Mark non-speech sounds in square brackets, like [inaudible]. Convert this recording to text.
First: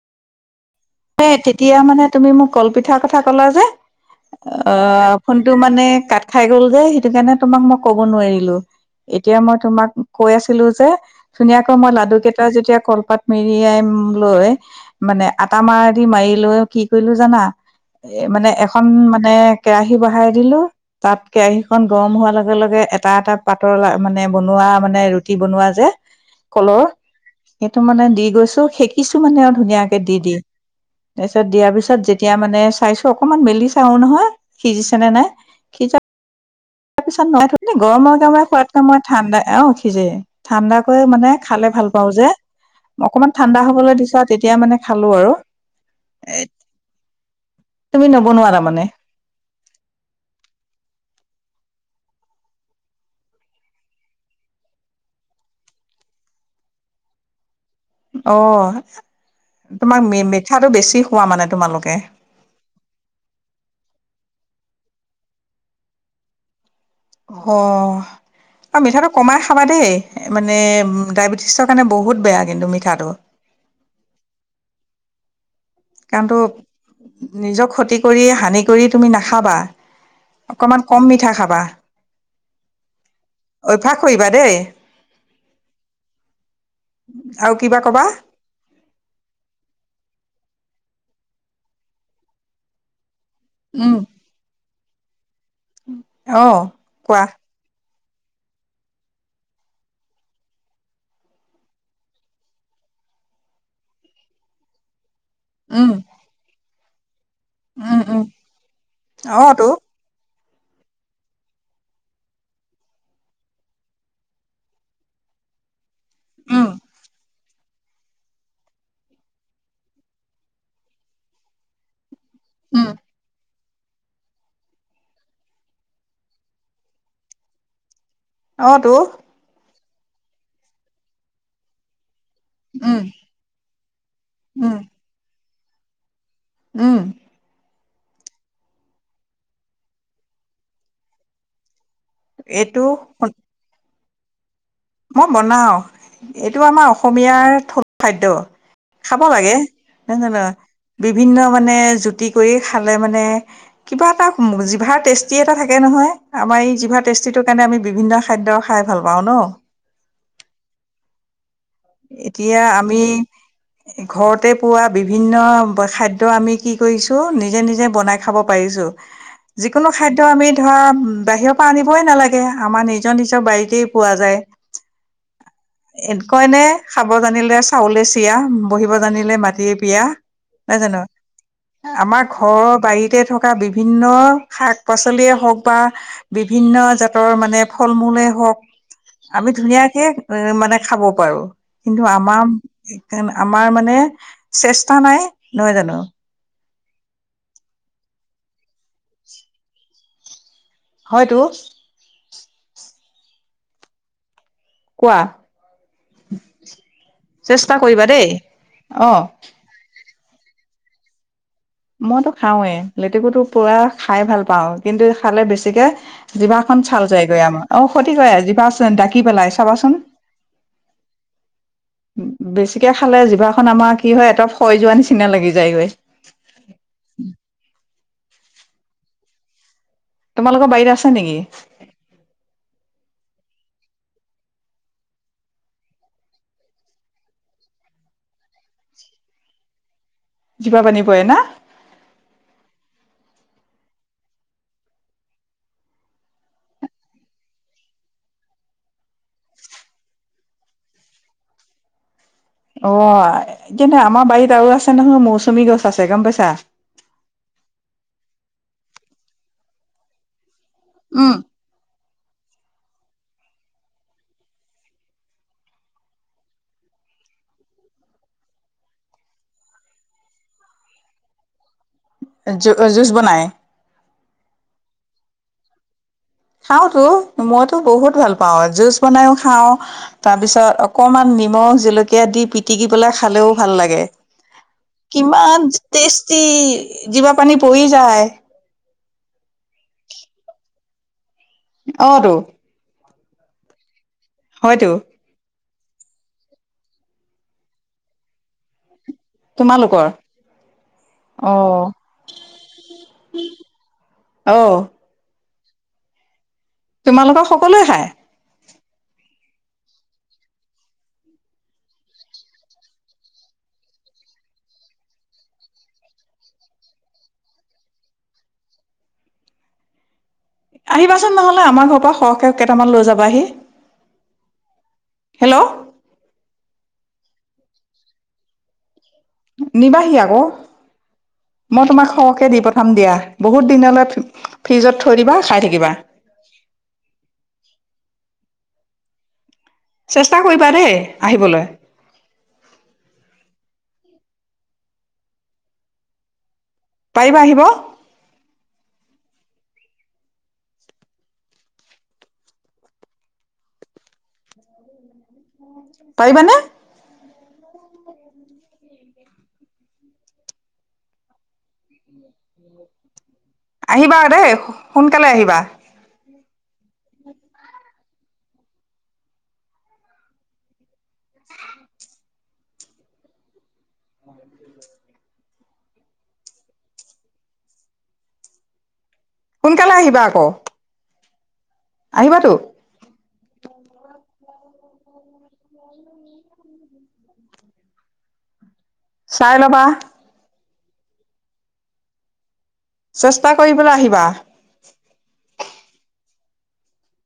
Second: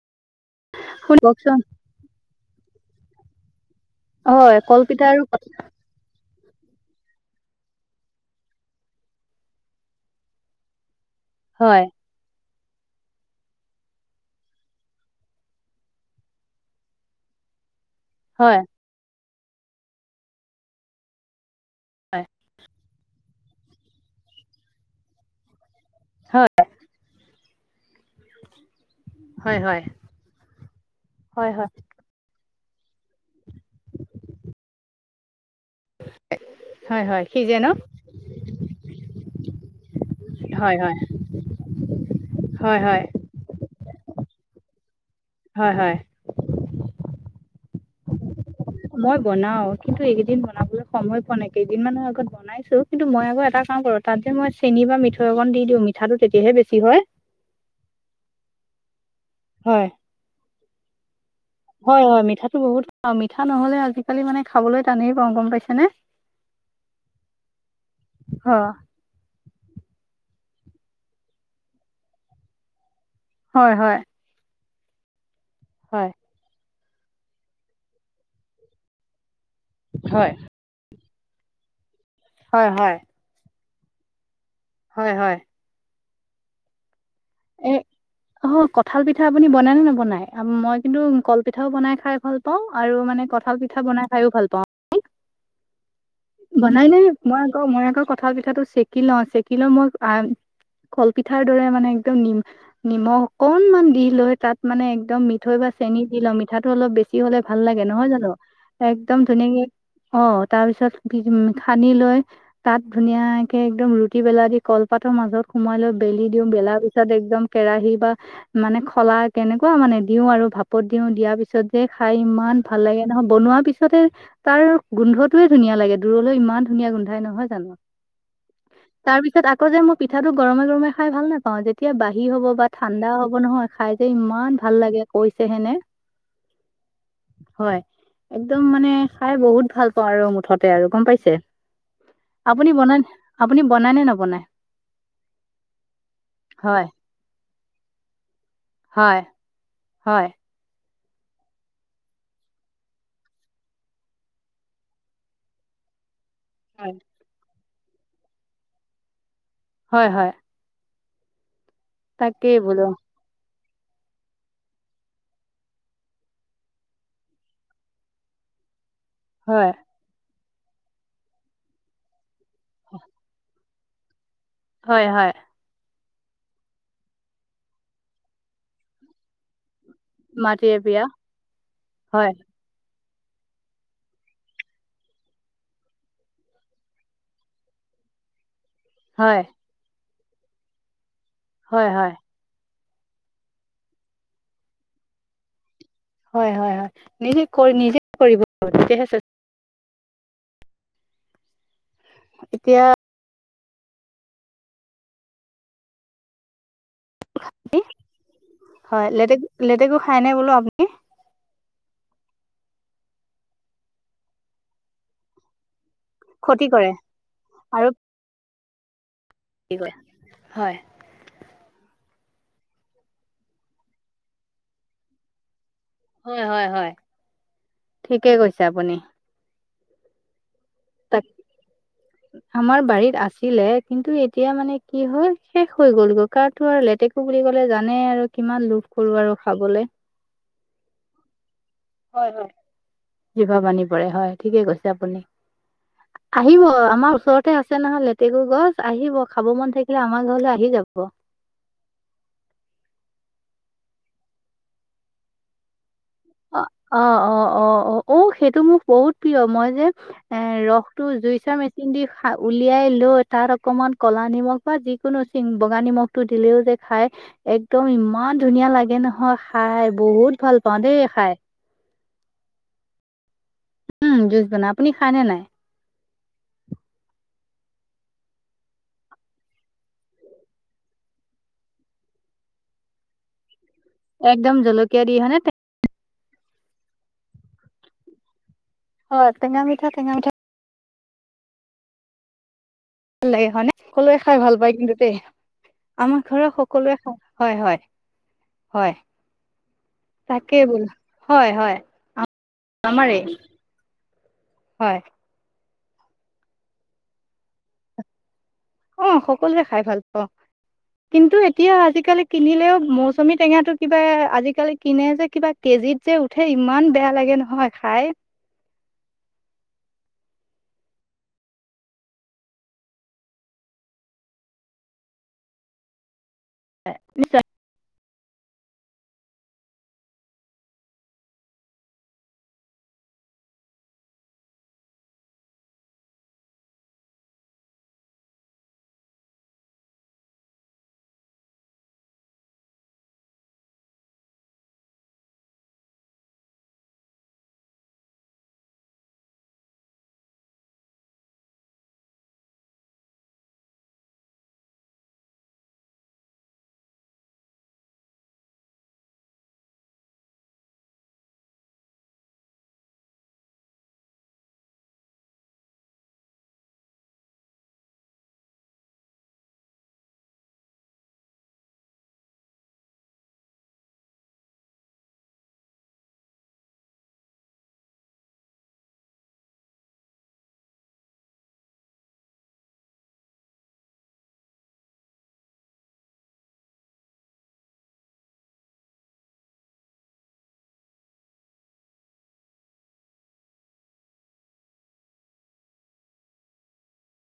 শুন এ কওকচোন তেতিয়া মানে তুমি মোক কলপিঠাৰ কথা কলা যে। হয় কলপিঠা অ' আৰু ফোনটো মানে কাত খাই গ'ল যে, সেইটো কাৰণে তোমাক মই ক'ব নোৱাৰিলো। এতিয়া মই তোমাক কৈ আছিলো যে ধুনীয়াকৈ হয় মই লাডুকেইটা যেতিয়া কলপাত মেৰিয়াই লৈ মানে আ ধা মাৰি লৈ কি কৰিলো জানা এ মানে হয় এ এখন মানে কেৰাহী বহাই দিলো তাত কেৰাহিখন গৰম হয় হোৱাৰ লগে লগে এটা এটা পাতৰ মানে বনোৱা মানে ৰুটি বনোৱা যে হয় কলৰ সেইটো মানে দি গৈছো সেকিছো মানে আৰু হয় হয় ধুনীয়াকে দি দি তাৰপিছত হয় হয় দিয়াৰ পিছত যেতিয়া মানে চাইছো অকনমান মেলি চাও নহয় সিজিছে নে নাই সিজা হয় নিচিনা হয় নাই সিজে ন তাতে গৰমৰ টাইমত খোৱাতকে মই ঠাণ্ডা অ সিজে হয় ঠাণ্ডা হয় কৰি মানে খালে ভাল পাওঁ যে হয় হয় অকমান ঠাণ্ডা হ'বলৈ দিছা তেতিয়াই মানে খালো আৰু হয় হয় এ তুমি নবনোৱা তাৰমানে মই বনাও কিন্তু এইকেইদিন বনাবলৈ সময় পোৱা নাই কেইদিন মানৰ আগত বনাইছো কিন্তু মই আকৌ এটা কাম কৰো তাত যে মই চেনি বা মিঠৈ অকন দি দিওঁ মিঠাটো তেতিয়াহে বেছি হয়। অঁ হয় তোমাক মি মিঠাটো বেছি খোৱা মানে তোমালোকে বা মিঠাতো বহুত। অঁ মিঠা নহলে আজিকালি মানে খাবলৈ টানেই পাওঁ গম পাইছানে? অ' হয় এ মিঠাতো- কমাই খাবা দেই, মানে ডায়েবেটিছৰ কাৰণে বহুত বেয়া কিন্তু মিঠাটো। হয় হয়। হয় টো নিজক ক্ষতি কৰি হানি কৰি তুমি নাখাবা। হয়। অকমান কম মিঠা খাবা। হয় হয়। অভ্যাস কৰিবা দেই। হয় হয়। আৰু কিবা কবা? অ'হৌ কঁঠাল পিঠা আপুনি বনাই নে নবনাই? মই কিন্তু কল পিঠাও বনাই খাই ভাল পাওঁ আৰু মানে কঠ- ঠাল পিঠা বনাই খায়ো ভাল- পাওঁ। অ বনাই নে, কোৱা মই আকৌ মই আকৌ কঠাল পিঠাটো চেকি লওঁ, চেকি লওঁ মই আ- কলপিঠাৰ দৰে মানে একদম নিম নিমখ অকনমান দি লৈ তাত মানে একদম মি- ঠৈ বা চেনি দি লওঁ, মিঠাটো অলপ বেছি হ'লে ভাল লাগে নহয় জানো? একদম অ তো ধুনীয়াকে- অঁ তাৰপিছত- দি দিম খানি লৈ তাত ধুনীয়াকে একদম ৰুটি বেলা দি কলপাতৰ মাজত সুমোৱাই লৈ- বেলি দিওঁ, বেলাৰ পিছত একদম- কেৰাহি বা মানে খলা কেনেকুৱা মানে দিওঁ আৰু ভাপত দিওঁ দিয়াৰ পিছত যে খাই ইমা- মান ভাল লাগে নহয়, বনোৱা পিছতে তাৰ গোন্ধটোয়ে ধুনীয়া লাগে। দূৰলৈ ইমান ধুনীয়া গোন্ধাই নহয় জানো? অ তো তাৰ পিছত, আক- আকৌ যে মই পিঠাটো গৰমে গৰমে খাই ভাল নেপাওঁ যেত- তিয়া বাহি হ'ব বা ঠাণ্ডা হ'ব নহয়, খাই যে ইমান ভাল লাগে কৈছেহেনে। উম' হয়, একদম মানে খাই বহুত ভাল পাওঁ আৰু মুঠতে আৰু গম পাইছে। আপুনি এইটো বনাই আপুনি বনায় নে নবনায়? মই বনাওঁ এইটো আমাৰ অসমীয়াৰ থলুৱা খাদ্য। খাব হয় লাগে হয় জানিছ নাই, বিভিন্ন মানে জুতি কৰি খালে মানে- কিবা এটা জিভাৰ টেষ্টি এটা থাকে নহয়। আমাৰ এই জিভা টেষ্টিটোৰ কাৰণে আমি বিভিন্ন খাদ্য খাই ভাল পাওঁ ন। হয় হয়। তাকেই এতিয়া বোলো আমি- ঘৰতে পোৱা বিভিন্ন খাদ্য আমি কি কৰিছোঁ নিজে নিজে বনাই- খাব পাৰিছো। হয় যিকোনো- খাদ্য আমি ধৰা বাহিৰৰ পা আনিবই নালাগে, আমাৰ নিজৰ নিজৰ বাৰীতেই পোৱা যায়। হয় হয়। এ কয়নে খাব জানিলে চাউলেই চিয়া বহিব জানিলে মাটিয়েই পিয়া। মাটিৰে নহয় জানো? বিয়া এ আমাৰ হয় ঘৰৰ বাৰীত- তেই থকা বিভিন্ন শাক পাচলিয়ে হওক বা- বিভিন্ন জাতৰ মানে ফল মূলে হওক- হয় আমি ধুনীয়াকে এ মানে খাব পাৰো। হয় কিন্তু হয় আমা- এইকাৰণে আমাৰ মানে চেষ্টা নাই নহয় জানো। হয় হয় হয়। নিজেই কৰি নিজেই কৰিব লাগিব, তেতিয়াহে চেষ্ট- [unintelligible] হয়তো। এতিয়া কোৱা চেষ্টা কৰিবা দেই, হয় অ'। লেটেকু লেটেকু খাইনে বোলো আপুনি? মইতো খাওঁৱে, লেটুকুটো পুৰা খাই ভাল পাওঁ কিন্তু খালে বেছিকে খতি জিভাখনন কৰে চাল যায়গৈ আমাৰ, অ' আৰু ক্ষতি কৰে জিভাত ডাকি পেলাইছ কি কৰে চাবাচোন। হয় উম, উম। বেছিকে খালে জিভাখন আমাৰ কি হয় এটা ফয় যোৱাৰ নিচিনা লাগি যায়গৈ। হয়, হয়, হয়। ঠিকে কৈছে আপুনি। তোমালোকৰ বাৰীত আছা তাক নেকি? [unintelligible] আমাৰ বাৰীত আছিলে কিন্তু এতিয়া মানে কি হ'ল শেষ হৈ গ'লগৈ কাৰণটো আৰু লেতেকু কো বুলি ক'লে জানে আৰু কিমান লোভ কৰো আৰু খাবলৈ। জিবাৰ পানী পৰে না। হয় হয়, জিভা পানী পৰে হয় ঠিকে কৈছে আপুনি। আহিব আমাৰ ওচৰতে আছে নহয় লেতেকুৰ গছ, আহিব খাব মন থাকিলে আমাৰ ঘৰলৈ আহি যাব। অ' যেনে আমাৰ বাৰীত আৰু আছে নহয় মৌচুমী গছ আছে গম পাইছা। অ অ', অ', অ', অ', অ' সেইটো মোক বহুত প্ৰিয় মই যে এ ৰসটো উম জুচ চোৱাৰ মে পিণ্ডি সা, উলিয়াই লৈ তাত অকমান ক'লা নিমখ বা যিকোনো চিং বগা নিমখ সেইটো দিলেও যে খাই একদম ইমান ধুনীয়া লাগে নহয় খাই, বহুত ভাল পাওঁ দেই খাই। এ জু-জুচ বনায়। উম জুচ বনায়, আপুনি খাইনে নাই। খাওঁতো, মইতো বহুত ভাল পাওঁ, জুচ বনাইও খাওঁ, তাৰ পিছত অকমান নিমখ জলকীয়া দি পিটিকি পেলাই খালেও ভাল লাগে। একদম জলকীয়া দি হয়নে কিমান টেষ্টি জিভা পানী পৰি যায়। হয়। টেঙা মিঠা, টেঙা মিঠা অহটো। ভাল লাগে হয়নে, সকলোৱে খাই ভাল পায় হয়তো কিন্তু দেই। আমাৰ ঘৰৰ সকলোৱে খাই হয়, হয়। হয়। তোমালোকৰ তাকেই বোলো হয়, অ হয় আ-আমাৰে। অহ'। তোমালোকৰ সকলোৱে খায়। অহ' সকলো খাই ভাল পাওঁ। কিন্তু এতিয়া আজিকালি কিনিলেও মৌচুমী টেঙাটো কিবা আজিকালি কিনে যে কিবা কেজিত যে উঠে ইমান বেয়া লাগে নহয় খাই। আহিবাচোন নহ'লে আমাৰ ঘৰ পৰা সৰহকৈ কেইটামান লৈ যাবাহি। হেল্ল'? নিশ্চয়। নিবাহি আকৌ। মই তোমাক সৰহকে দি পঠাম দিয়া, বহুত দিনলৈ থ, ফ্ৰিজত থৈ দিবা খাই থাকিবা। চেষ্টা কৰিবা দেই, আহিবলৈ। পাৰিবা আহিব? পাৰিবানে? [unintelligible] আহিবা দেই সোনকালে আহিবা [unintelligible] [inaudible] সোনকালে আহিবা আকৌ। আহিবাতো? [unintelligible] চাই ল'বা চেষ্টা কৰি পেলাই আহিবা